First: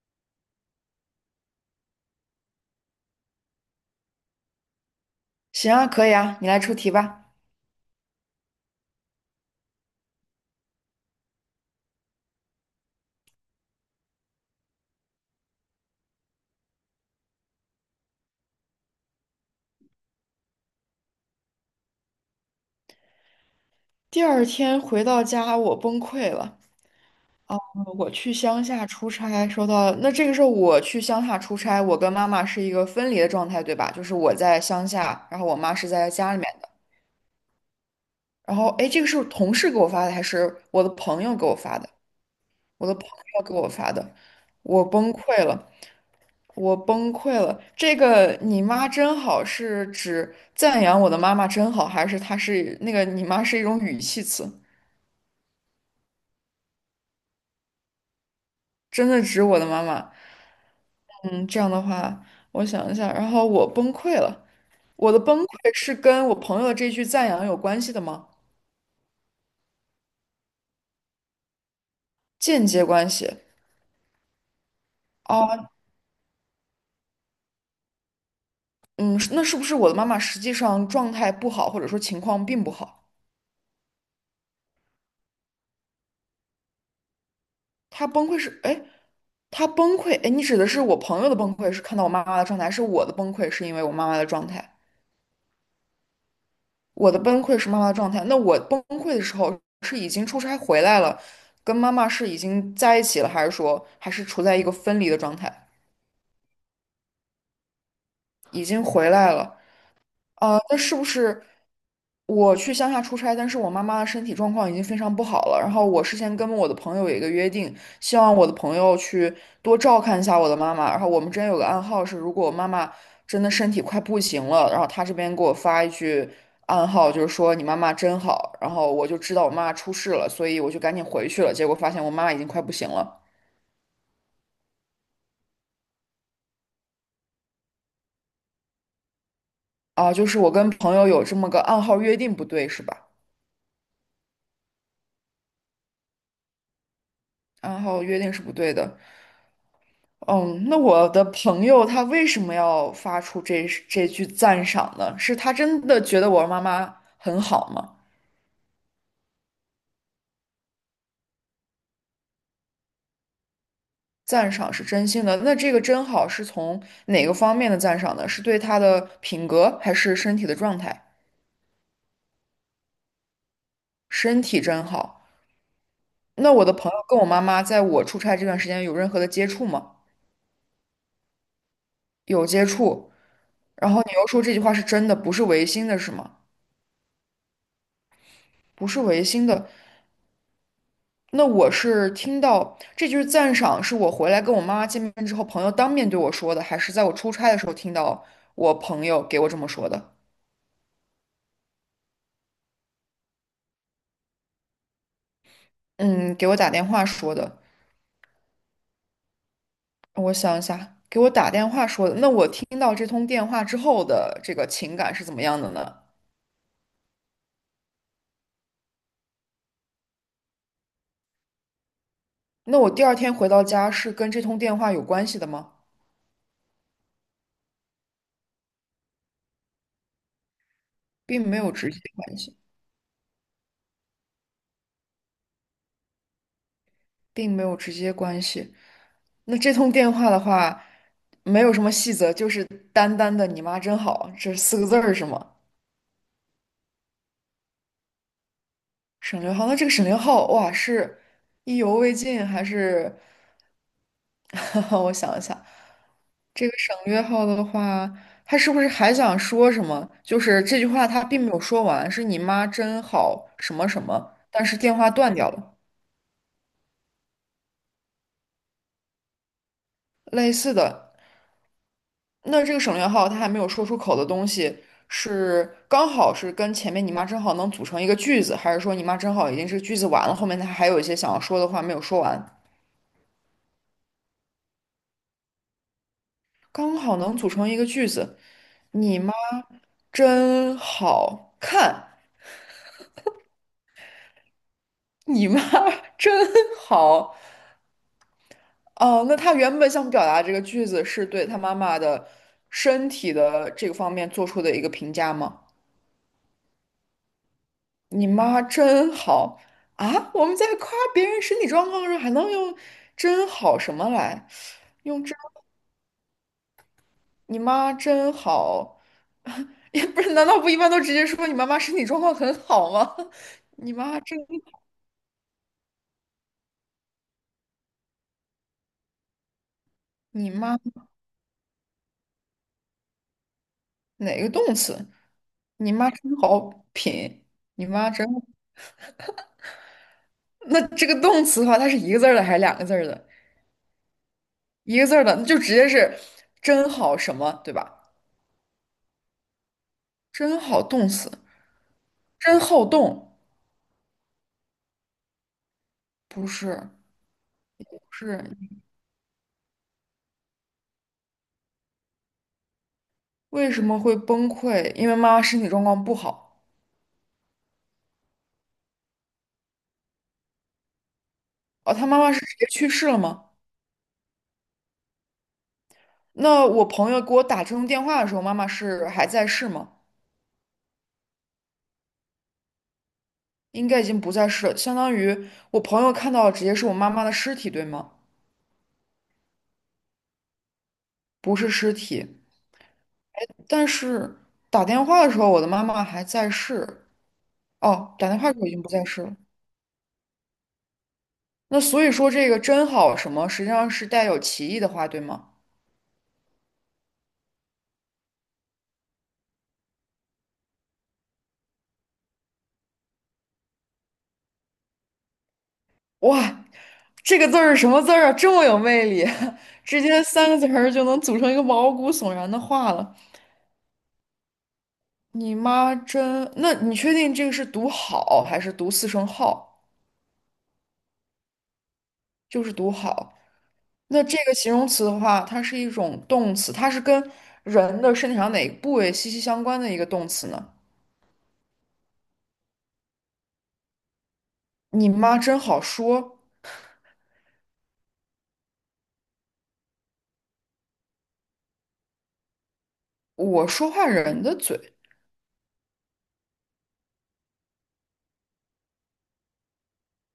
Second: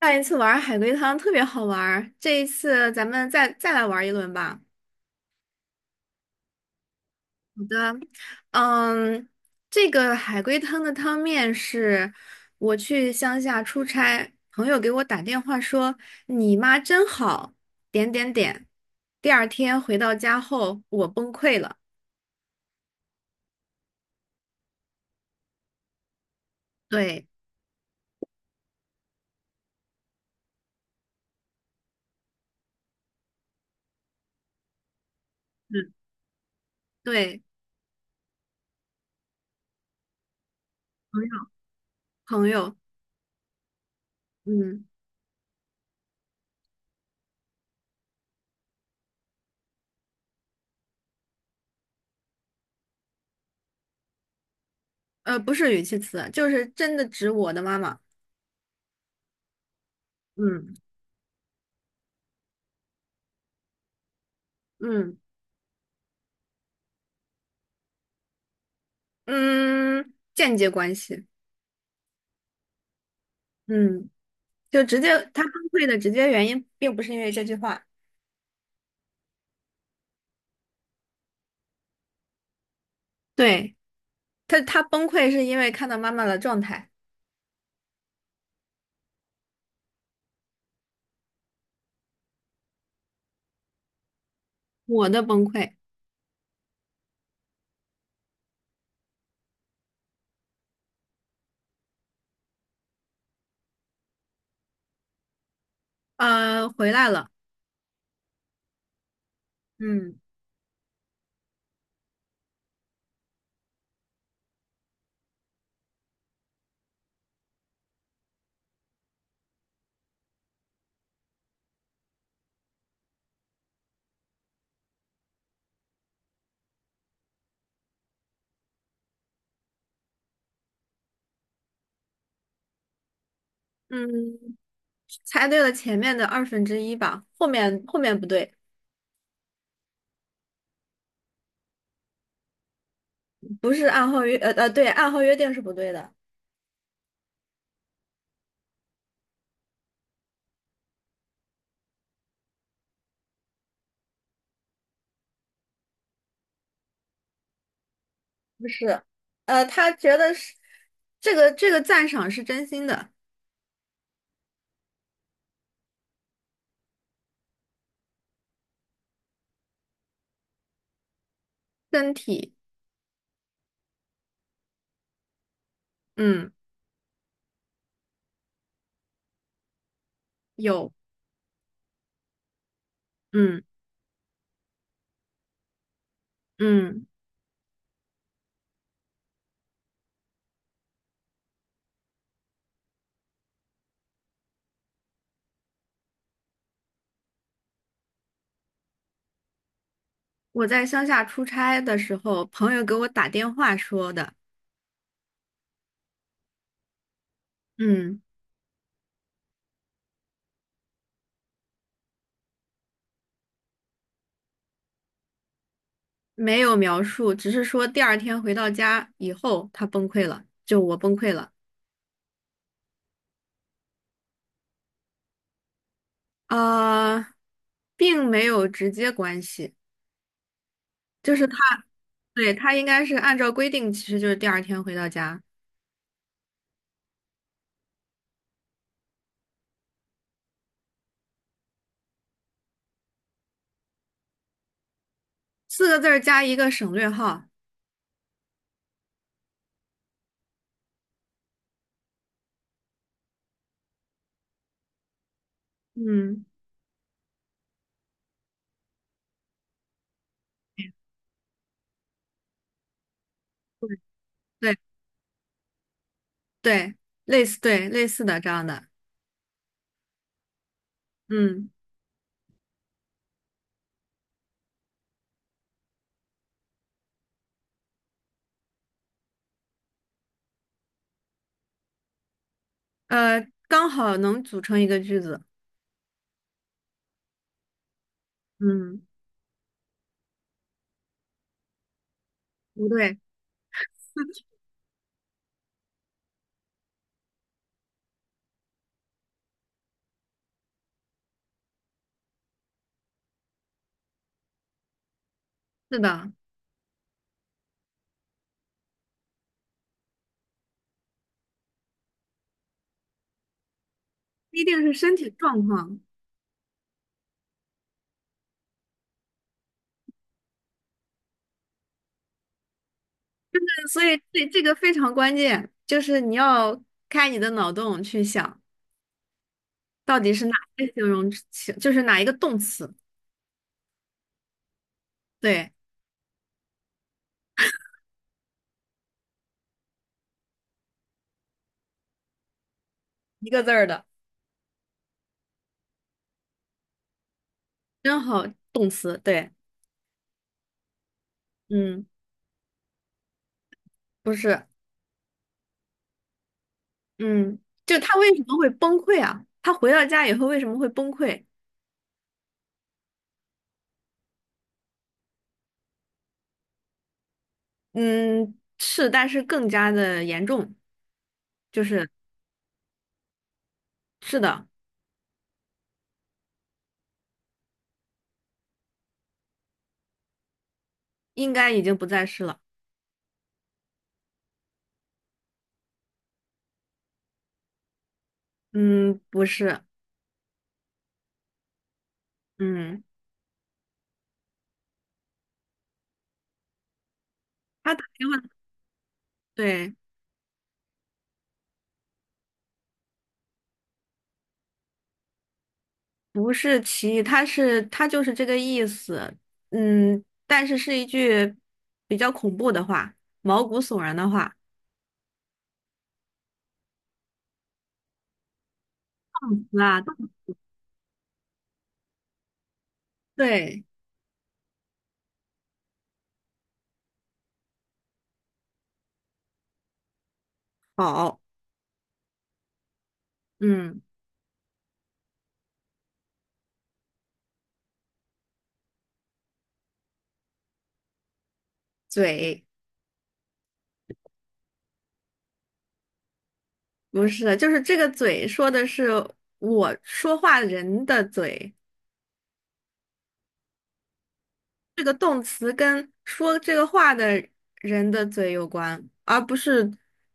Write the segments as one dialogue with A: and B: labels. A: 上一次玩海龟汤特别好玩儿，这一次咱们再来玩一轮吧。
B: 行啊，可以啊，你来出题吧。
A: 好的。嗯，这个海龟汤的汤面是：我去乡下出差，朋友给我打电话说你妈真好，点点点。第二天回到家后，我崩溃了。
B: 第二天回到家，我崩溃了。
A: 对。
B: 我去乡下出差，收到，那这个时候我去乡下出差，我跟妈妈是一个分离的状态，对吧？就是我在乡下，然后我妈是
A: 嗯。
B: 在家里面的。
A: 对。
B: 然后，哎，这个是同事给我发的，还是我的
A: 朋
B: 朋
A: 友，
B: 友给我发的？
A: 朋友。
B: 我的朋友给我发的，
A: 嗯。
B: 我崩溃了，我崩溃了。这个"你妈真好"是指赞扬我的妈妈真好，还是它是那个"你妈"是一种语气词？
A: 不是语气词，就是真的指我的妈妈。
B: 真的指我的妈妈。
A: 嗯
B: 嗯，这样的话，我想一下，然后我崩溃了。我
A: 嗯
B: 的崩溃是跟我朋友的这句赞扬有关系的吗？
A: 嗯，间接关系。
B: 间接关系。
A: 嗯。就直接他崩
B: 哦，
A: 溃的直接原因，并不是因为这句话。
B: 嗯，是那是不是我的妈妈实际上状态不好，或者说情况并不好？
A: 对，他崩溃是因为看到妈妈的状态。
B: 她崩溃是，哎，她崩溃，哎，你指的是我朋友的崩溃是看到我妈妈的状态，还是我的崩溃是因为我妈妈的状态？
A: 我的崩溃。
B: 我的崩溃是妈妈的状态。那我崩溃的时候是已经出差回来了，跟妈妈是已经在一起了，还是说还是处在一个分离的状态？
A: 回来了。
B: 已经回来了，
A: 嗯
B: 那是不是我去乡下出差，但是我妈妈的身体状况已经非常不好了。然后我事先跟我的朋友有一个约定，希望我的朋友去多照看一下我的妈妈。然后我们之间有个暗号是，如果我妈妈真的身体快不行了，然后她这边给我发一句暗号，就是说你妈妈真好。然后我就知道我妈妈出事了，所以我就赶紧回去了。结果发现我妈妈已经快不行了。
A: 嗯，猜对了前面的二分之一吧，后面不对。
B: 啊，就是我跟朋友有这么个暗号约定不对是吧？
A: 不是，按号约呃呃对，按号约定是不对的。
B: 暗号约定是不对的。嗯，那我的朋友他为什么要发出这句赞赏呢？是他真的觉得我妈妈很好吗？
A: 不是。他觉得是这个赞赏是真心的。
B: 赞赏是真心的，那这个真好是从哪个方面的赞赏呢？是对他的品格，还是身体的状态？
A: 身体。
B: 身体真好。
A: 嗯。
B: 那我的朋友跟我妈妈在我出差这段时间有任何的接触吗？
A: 有。
B: 有接触。
A: 嗯
B: 然后你又说这句话是真的，不是违心的，是吗？
A: 嗯。
B: 不是违心的，那我是听到这句赞赏，是我回来跟我妈妈见面之后，朋友当面对我说的，还是在我出差的时候听到我朋友给我这么说的？
A: 我在乡下出差的时候，朋友给我打电话说的。
B: 嗯，给我打电话说的。
A: 嗯。
B: 我想一下，给我打电话说的。那我听到这通电话之后的这个情感是怎么样的呢？
A: 没有描述，只是说第二天回到家以后，他崩溃了，就我崩溃了。
B: 那我第二天回到家是跟这通电话有关系的吗？
A: 呃，并没有直接关系，就是
B: 并
A: 他，
B: 没有直接关
A: 对，
B: 系，
A: 他应该是按照规定，其实就是第二天回到家。
B: 并没有直接关系。那这通电话的话，没有什么细则，就是单单的"你妈真好"这四个字儿是吗？
A: 四个字儿加一个省略号。
B: 省略号，那这个省略号，哇，是意犹未尽还是？我想一想，
A: 嗯，
B: 这个省略号的话，他是不是还想说什么？就是这句话他并没有说完，是你妈真好什么什么，但
A: 对
B: 是电话断掉了。
A: 对，对，类似的这样的。
B: 类似的，
A: 嗯
B: 那这个省略号他还没有说出口的东西，是刚好是跟前面你妈真好能组成一个句子，还是说你妈真好已经是句子完了，后面他还有一些想要说的话没有说完，
A: 刚好能组成一个句子。
B: 刚好能组成一个句子。
A: 嗯，
B: 你妈真好看，
A: 不对。
B: 你妈 真好。哦，那他原本想表达这个句子是对他妈妈的身体的这个方面做出的一个评价吗？
A: 是的，
B: 你妈真好啊！我们在夸别人身体状况的时候，还能用"真好"什么来？
A: 不一定是身
B: 用
A: 体
B: “真"，
A: 状况。
B: 你妈真好，也不是？难道不一般都直接说你妈妈身体状况很好吗？你
A: 所以
B: 妈真，
A: 这个非常关键，就是你要开你的脑洞去想，到底是
B: 你
A: 哪
B: 妈
A: 些形容词，就是哪一个动词。
B: 哪个动词？
A: 对，
B: 你妈真好品，你妈真……那这个动词的话，它是一个字儿的还是两个字儿的？
A: 一个字儿的。
B: 一个字儿的，那就直接是"真好什么"，对吧？
A: 真好，动词，对。
B: 真好动词，
A: 嗯，
B: 真好动，
A: 不是。
B: 不是
A: 嗯。就
B: 不
A: 他为什
B: 是，
A: 么会崩溃啊？他回到家以后为什么会崩溃？
B: 为什么会崩溃？因为妈妈身体状况不好。
A: 嗯，是，但是更加的严重，就
B: 哦，她
A: 是
B: 妈妈是直接去世了吗？
A: 是的。
B: 那我朋友给我打这通电话的时候，妈妈是还在世吗？
A: 应该已经不再是了。
B: 应该已经不在世了，相当于我朋友看到的直接是我妈妈的尸体，对吗？
A: 嗯，不是。
B: 不是尸体。
A: 嗯。
B: 但是打电话的时候，我的妈妈还在世。
A: 他打
B: 哦，
A: 电
B: 打电话
A: 话，
B: 的时候已经不在世了。
A: 对。
B: 那所以说，这个"真好"什么，实际上是带有歧义的话，对吗？
A: 不是歧义，它就是这个意思。嗯，但是是一句比较恐怖的话，毛骨悚然的话。
B: 哇，这个字儿是什么字儿啊？这么有魅力，直
A: 啊，
B: 接三个字儿就能组成一个毛骨悚然的话了。
A: 对。
B: 你妈真……那你确定这个是读好还是读四声号？
A: 好。
B: 就是读好。
A: 嗯。
B: 那这个形容词的话，它是一种动词，它是跟人的身体上哪个部位息息相关的一个动词呢？
A: 嘴。
B: 你妈真好说，
A: 不是，就是这个嘴说的是我说话人的嘴，
B: 我说话人的嘴
A: 这个动词跟说这个话的人的嘴有关，而不是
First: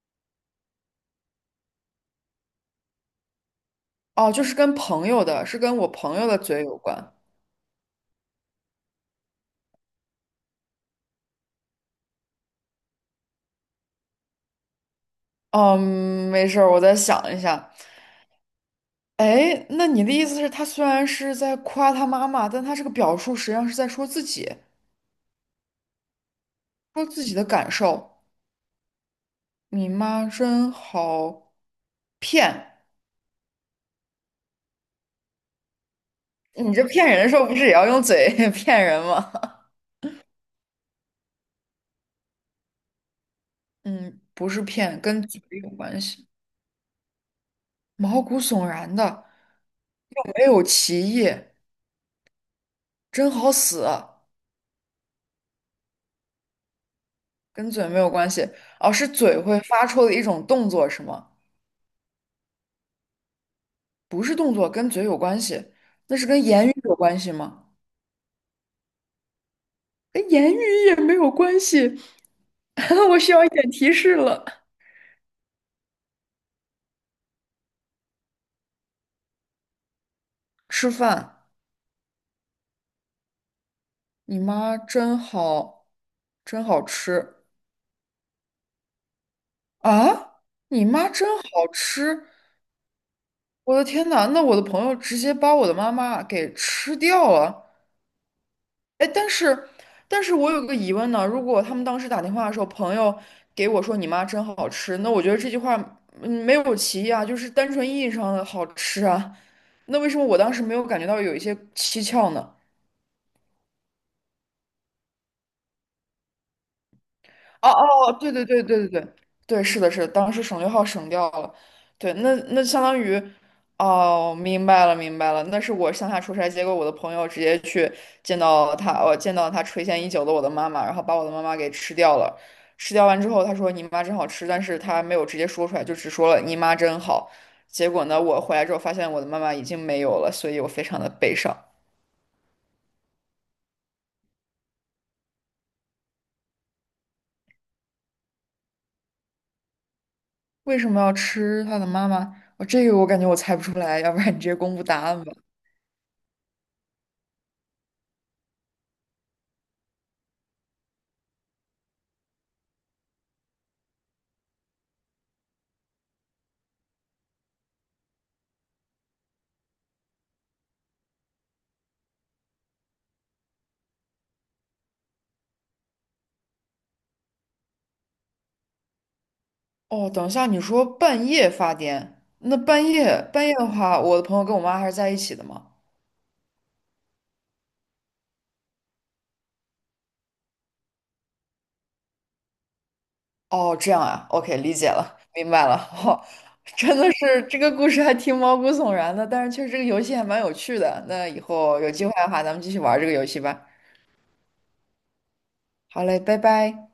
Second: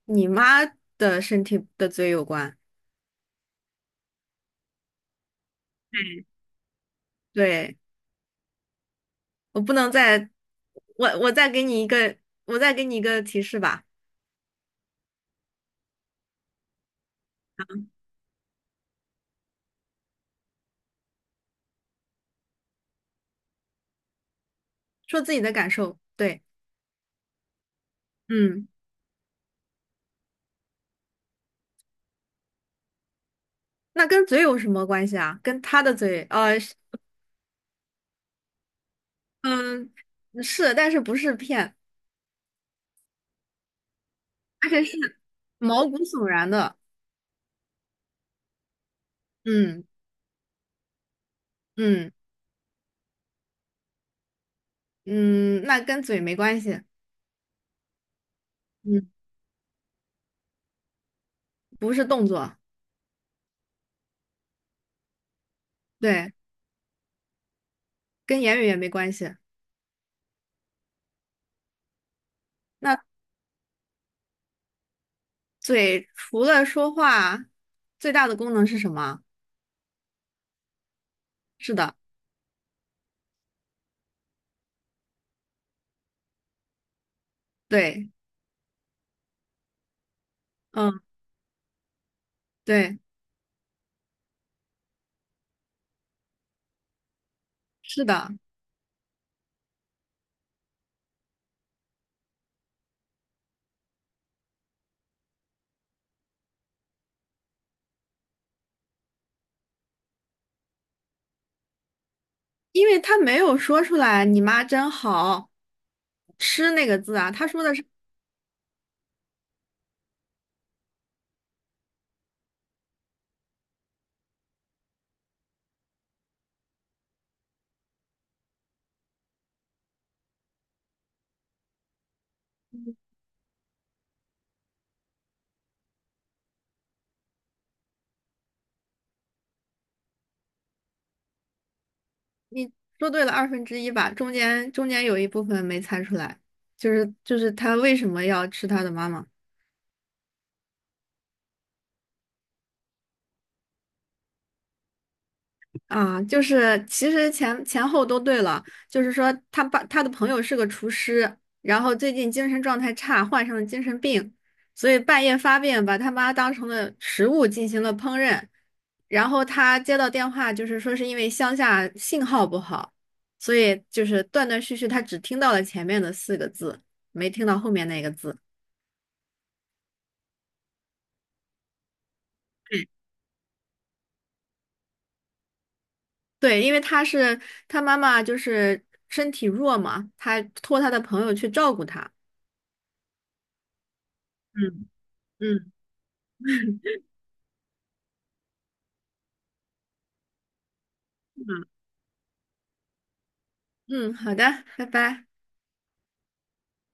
A: 你妈的身体的嘴有关。
B: 哦，就是跟朋友的，是跟我朋友的嘴有关。
A: 对。我不能再，我再给你一个，提示吧。
B: 哦嗯，没事儿，我再想一下。哎，那你的意思是，他虽然是在夸他妈妈，但他这个表述实际上是在说自己，
A: 说自己的感受。对。
B: 说自己的感受。
A: 嗯。
B: 你妈真好骗，
A: 那跟嘴有什么关系啊？跟他的嘴，
B: 你
A: 是。
B: 这骗人的时候不是也要用嘴 骗人吗？
A: 嗯，是，但是不是骗。
B: 嗯，不是
A: 而且是
B: 骗，跟嘴有
A: 毛骨
B: 关
A: 悚
B: 系，
A: 然的。
B: 毛骨悚然的，
A: 嗯
B: 没有歧义，
A: 嗯
B: 真好死。
A: 嗯。那跟嘴没关系。
B: 跟嘴没有关系，哦，是
A: 嗯，
B: 嘴会发出的一种动作是吗？
A: 不是动作。
B: 不是动作，跟嘴有关系，那是
A: 对，
B: 跟言语有关系吗？
A: 跟言语也没关系。
B: 跟言语也没有关系，
A: 那
B: 我需要一点提示了。
A: 嘴除了说话，最大的功能是什么？
B: 吃饭，
A: 是的。
B: 你妈真好，真好吃
A: 对。
B: 啊！你
A: 嗯，
B: 妈真好吃，
A: 对，
B: 我的天呐，那我的朋友直接把我的妈妈给吃掉了。
A: 是的。
B: 哎，但是我有个疑问呢。如果他们当时打电话的时候，朋友给我说"你妈真好吃"，那我觉得这句话嗯没有歧义啊，就是单纯意义上的好吃啊。那为什么我当时没有感觉到有一些蹊跷呢？
A: 因为他没有说出来"你妈真好吃"那个字啊，他说
B: 哦
A: 的是。
B: 哦，对对对对对对对，是的，是的，当时省略号省掉了，对，那相当于，哦，明白了明白了，那是我乡下出差，结果我的朋友直接去见到他，我见到他垂涎已久的我的妈妈，然后把我的妈妈给吃掉了，吃掉完之后，他说你妈真好吃，但是他没有直接说出来，就只说了你妈真好，结果呢，我回来之后发现我的妈妈已经没有了，所以我非常的悲伤。
A: 你说对了二分之一吧，中间有一部分没猜出来，就是他为什么要吃他的妈妈。
B: 为什么要吃他的妈妈？我这个我感觉我猜不出来，要不然你直接公布答案吧。
A: 啊，就是其实前后都对了，就是说他的朋友是个厨师，然后最近精神状态差，患上了精神病，所以半夜发病，把他妈当成了食物进行了烹饪，然后他接到电话，就是说是因为乡下信号不好，所以就是断断续续，他只听到了前面的四个字，没听到后面那个字。
B: 哦，等一下，你说半夜发癫，那半夜的话，我的朋友跟我妈还是在一起的吗？
A: 对，因为他妈妈就是身体弱嘛，他托他的朋友去照顾他。
B: 哦，这样啊，OK，理解
A: 嗯
B: 了，明白
A: 嗯。
B: 了。哦，真的是这个故事还挺毛骨悚然的，但是确实这个游戏还蛮有趣的。那以
A: 嗯。
B: 后有机会的话，咱们继续玩这个游戏吧。
A: 嗯，好的，拜拜。
B: 好嘞，拜拜。